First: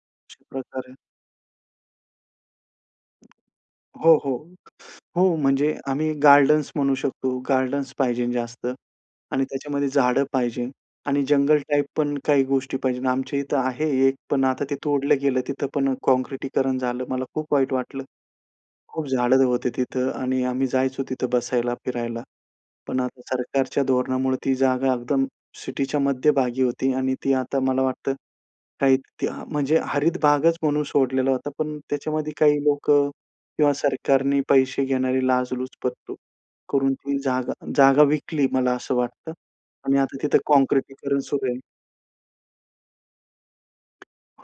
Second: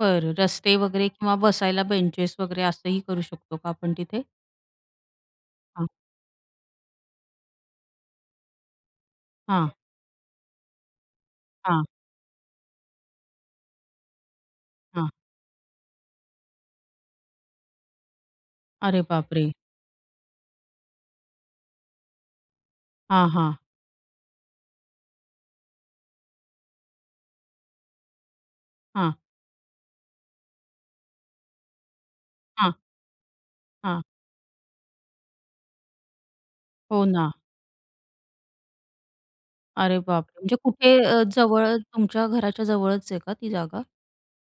बरं, रस्ते प्रकार आहे. वगैरे किंवा बसायला बेंचेस वगैरे असंही करू शकतो का आपण हो, तिथे? हो. हो, म्हणजे हां. आम्ही गार्डन्स म्हणू शकतो, गार्डन्स पाहिजे जास्त आणि हां. त्याच्यामध्ये झाडं पाहिजे आणि जंगल हां. टाइप पण काही गोष्टी पाहिजे. आमच्या इथे आहे एक, पण आता ते हां. तोडलं गेलं. तिथं पण काँक्रिटीकरण झालं, मला खूप वाईट वाटलं. अरे खूप झाडं बापरे! होते तिथे अ, आणि आम्ही जायचो तिथे बसायला, फिरायला, पण आता हां, हां. सरकारच्या धोरणामुळे ती जागा एकदम सिटीच्या मध्यभागी होती आणि ती आता मला वाटतं. काही हां. त्या म्हणजे हरित भागच म्हणून सोडलेला होता, पण त्याच्यामध्ये काही हां. लोकं किंवा हां. सरकारने पैसे घेणारी लाचलुचपत करून हो ती ना. जागा जागा विकली, मला असं वाटतं अरे आणि आता बापरे! तिथे म्हणजे कुठे काँक्रिटीकरण अ, सुरू आहे. जवळ तुमच्या घराच्या जवळच आहे का, ती जागा?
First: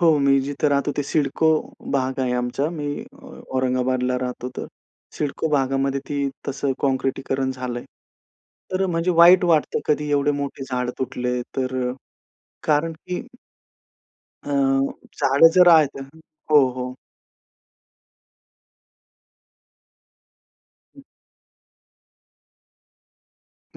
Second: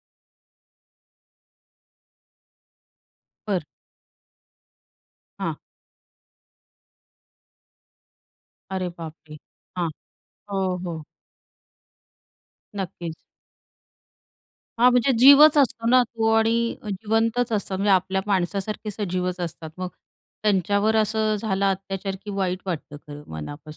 हो, मी जिथे राहतो ते सिडको भाग आहे आमचा मी बरं. औरंगाबादला राहतो तर. सिडको हां. भागामध्ये ती तसे काँक्रिटीकरण झालंय. तर अरे म्हणजे बापरे! वाईट वाटतं हां. कधी एवढे मोठे हो, झाड हो. तुटले तर अ, कारण नक्कीच. की अ, हां, म्हणजे झाड जीवच जर आहे असतो तर ना तो आणि हो, हो. जिवंतच असतात, म्हणजे आपल्या माणसासारखे सजीवच असतात, मग त्यांच्यावर हं. असं झाला अत्याचार, की वाईट वाटतं, खरं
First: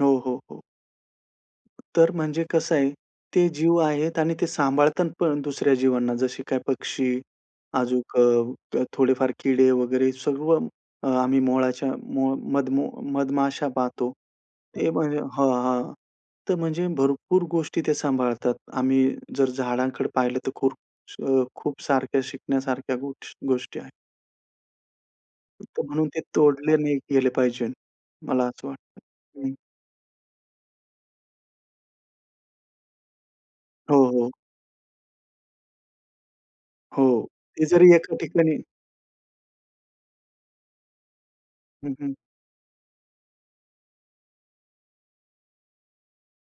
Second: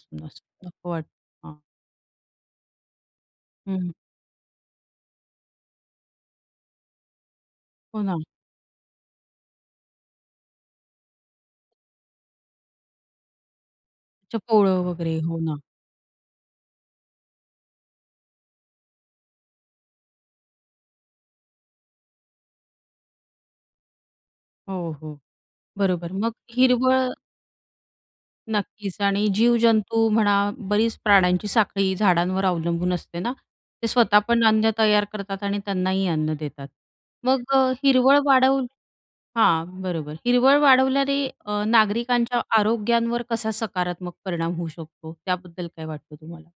हो, हो, हो. असं नको वाटतं, हां. तर म्हणजे कसं आहे, ते जीव हं. आहेत आणि ते सांभाळतात पण दुसऱ्या जीवांना. जसे काही पक्षी, हो अजून ना. थोडेफार किडे वगैरे, सर्व आम्ही मोहळाच्या मधमो मधमाशा पाहतो. अच्छा पोळ ते वगैरे म्हणजे हो हां, ना. हां, तर म्हणजे भरपूर गोष्टी ते सांभाळतात. आम्ही जर झाडांकडे पाहिले तर खूप अ, खूप सारख्या शिकण्यासारख्या गोष गोष्टी आहेत. हो, हो. [unintelligible] म्हणून बरोबर. ते मग तोडले नाही हिरवळ गेले पाहिजे. मला असं वाटतं. नक्कीच आणि हं. जीवजंतू म्हणा, बरीच प्राण्यांची साखळी झाडांवर अवलंबून असते ना, ते हो, स्वतः हो. पण अन्न तयार करतात आणि त्यांनाही अन्न देतात, हो, मग ते अ, जरी एका हिरवळ ठिकाणी वाढवून हां, बरोबर. हिरवळ वाढवल्याने अ, हं, हं. नागरिकांच्या आरोग्यांवर कसा सकारात्मक परिणाम होऊ शकतो, त्याबद्दल काय वाटतं तुम्हाला?